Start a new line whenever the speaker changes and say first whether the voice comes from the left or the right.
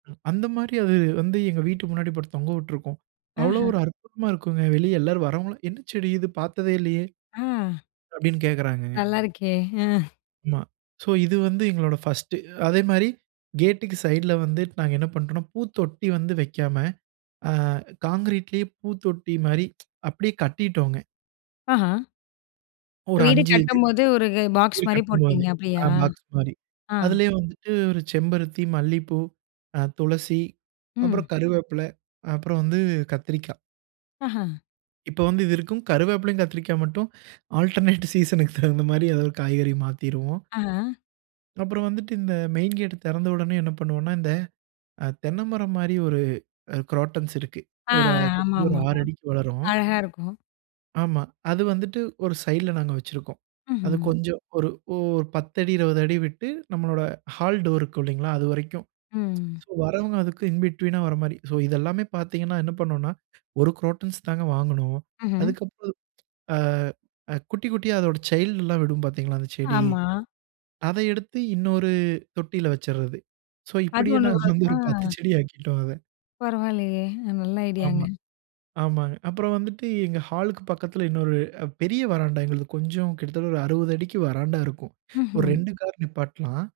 right: ம். அந்த மாரி அது வந்து எங்க வீட்டு முன்னாடி போட்டு தொங்க விட்டுருக்கும்.
left: ஆஹ.
right: அவ்வளோ ஒரு அற்புதமா இருக்கும்ங்க. வெளிய எல்லாரும் வர்றவங்கல்லாம், "என்ன செடி இது? பார்த்ததே இல்லையே."
left: அ.
right: அப்படின்னு கேட்கறாங்கங்க.
left: நல்லா இருக்கே. அ.
right: ஆமா. சோ இது வந்து எங்களோட ஃபர்ஸ்ட்டு. அதே மாரி கேட்டுக்கு சைட்ல வந்து நாங்க என்ன பண்றோம்ன்னா, பூத்தொட்டி வந்து வைக்காம, அ கான்கிரீட்லேயே பூத்தொட்டி மாரி அப்படியே கட்டிட்டோங்க.
left: அஹா. இப்ப
right: ஒரு
left: வீடு
right: 5 இது.
left: கட்டும்போது ஒரு பாக்ஸ்
right: வீடு
left: மாரி
right: கட்டும்போதே.
left: போட்டீங்க
right: ஆ
left: அப்படியா?
right: பாக்ஸ் மாரி.
left: ஆ.
right: அதுலேயே வந்துட்டு ஒரு செம்பருத்தி, மல்லிப்பூ, அ துளசி,
left: ம்.
right: அப்புறம் கருவேப்பில, அப்புறம் வந்து கத்திரிக்கா.
left: அஹா.
right: இப்போ வந்து இது இருக்கும். கருவேப்பிலையும், கத்திரிக்காய் மட்டும் ஆல்டர்னேட் சீசன்க்கு தகுந்த மாரி ஏதாவது காய்கறி மாத்திருவோம்.
left: அஹ.
right: அப்புறம் வந்துட்டு இந்த மெயின் கேட் திறந்த உடனே என்ன பண்ணுவோம்ன்னா, இந்த அ தென்ன மரம் மாரி ஒரு அ குரோட்டன்ஸ் இருக்கு.
left: ஆ.
right: ஒரு அ
left: அ ஆமா,
right: சுத்தி ஒரு
left: ஆமா,
right: 6
left: ஆமா.
right: அடிக்கு வளரும்.
left: அழகா இருக்கும்.
right: ஆமா. அது வந்துட்டு ஒரு சைடுல நாங்க வச்சிருக்கோம். அது
left: ம்ஹ்ம்.
right: கொஞ்சம் ஒரு ஓரு 10 அடி, 20 அடி விட்டு, நம்மளோட ஹால் டோர் இருக்கும் இல்லைங்களா, அது வரைக்கும்.
left: ம்.
right: சோ வர்றவங்க அதுக்கு இன் பிட்வீன்னா வர மாரி. சோ இது எல்லாமே பார்த்தீங்கன்னா, என்ன பண்ணுவோம்ன்னா ஒரு குரோட்டன்ஸ் தாங்க வாங்குனோம்.
left: ம்ஹ்ம்.
right: அதுக்கப்பறம் அ அ குட்டி குட்டியா அதோட சைல்ட்லாம் விடும் பார்த்தீங்களா, அந்த செடி.
left: ஆமா.
right: அத எடுத்து இன்னொரு தொட்டியில வச்சுர்றது. சோ
left: அது
right: இப்படியே
left: ஒண்ணு
right: நாங்க
left: [unintelligible]
right: வந்து
left: ஆ.
right: ஒரு 10 செடி ஆக்கிட்டோம் அத.
left: பரவால்லையே, நல்ல ஐடியாங்க.
right: ஆமா, ஆமாங்க. அப்புறம் வந்துட்டு எங்க ஹாலுக்கு பக்கத்துல இன்னொரு பெரிய வராண்டா எங்களது, கொஞ்சம் கிட்டத்தட்ட ஒரு 60 அடிக்கு வராண்டா இருக்கும். ஒரு
left: ம்ஹ்ம்.
right: 2 கார் நிப்பாட்டலாம்.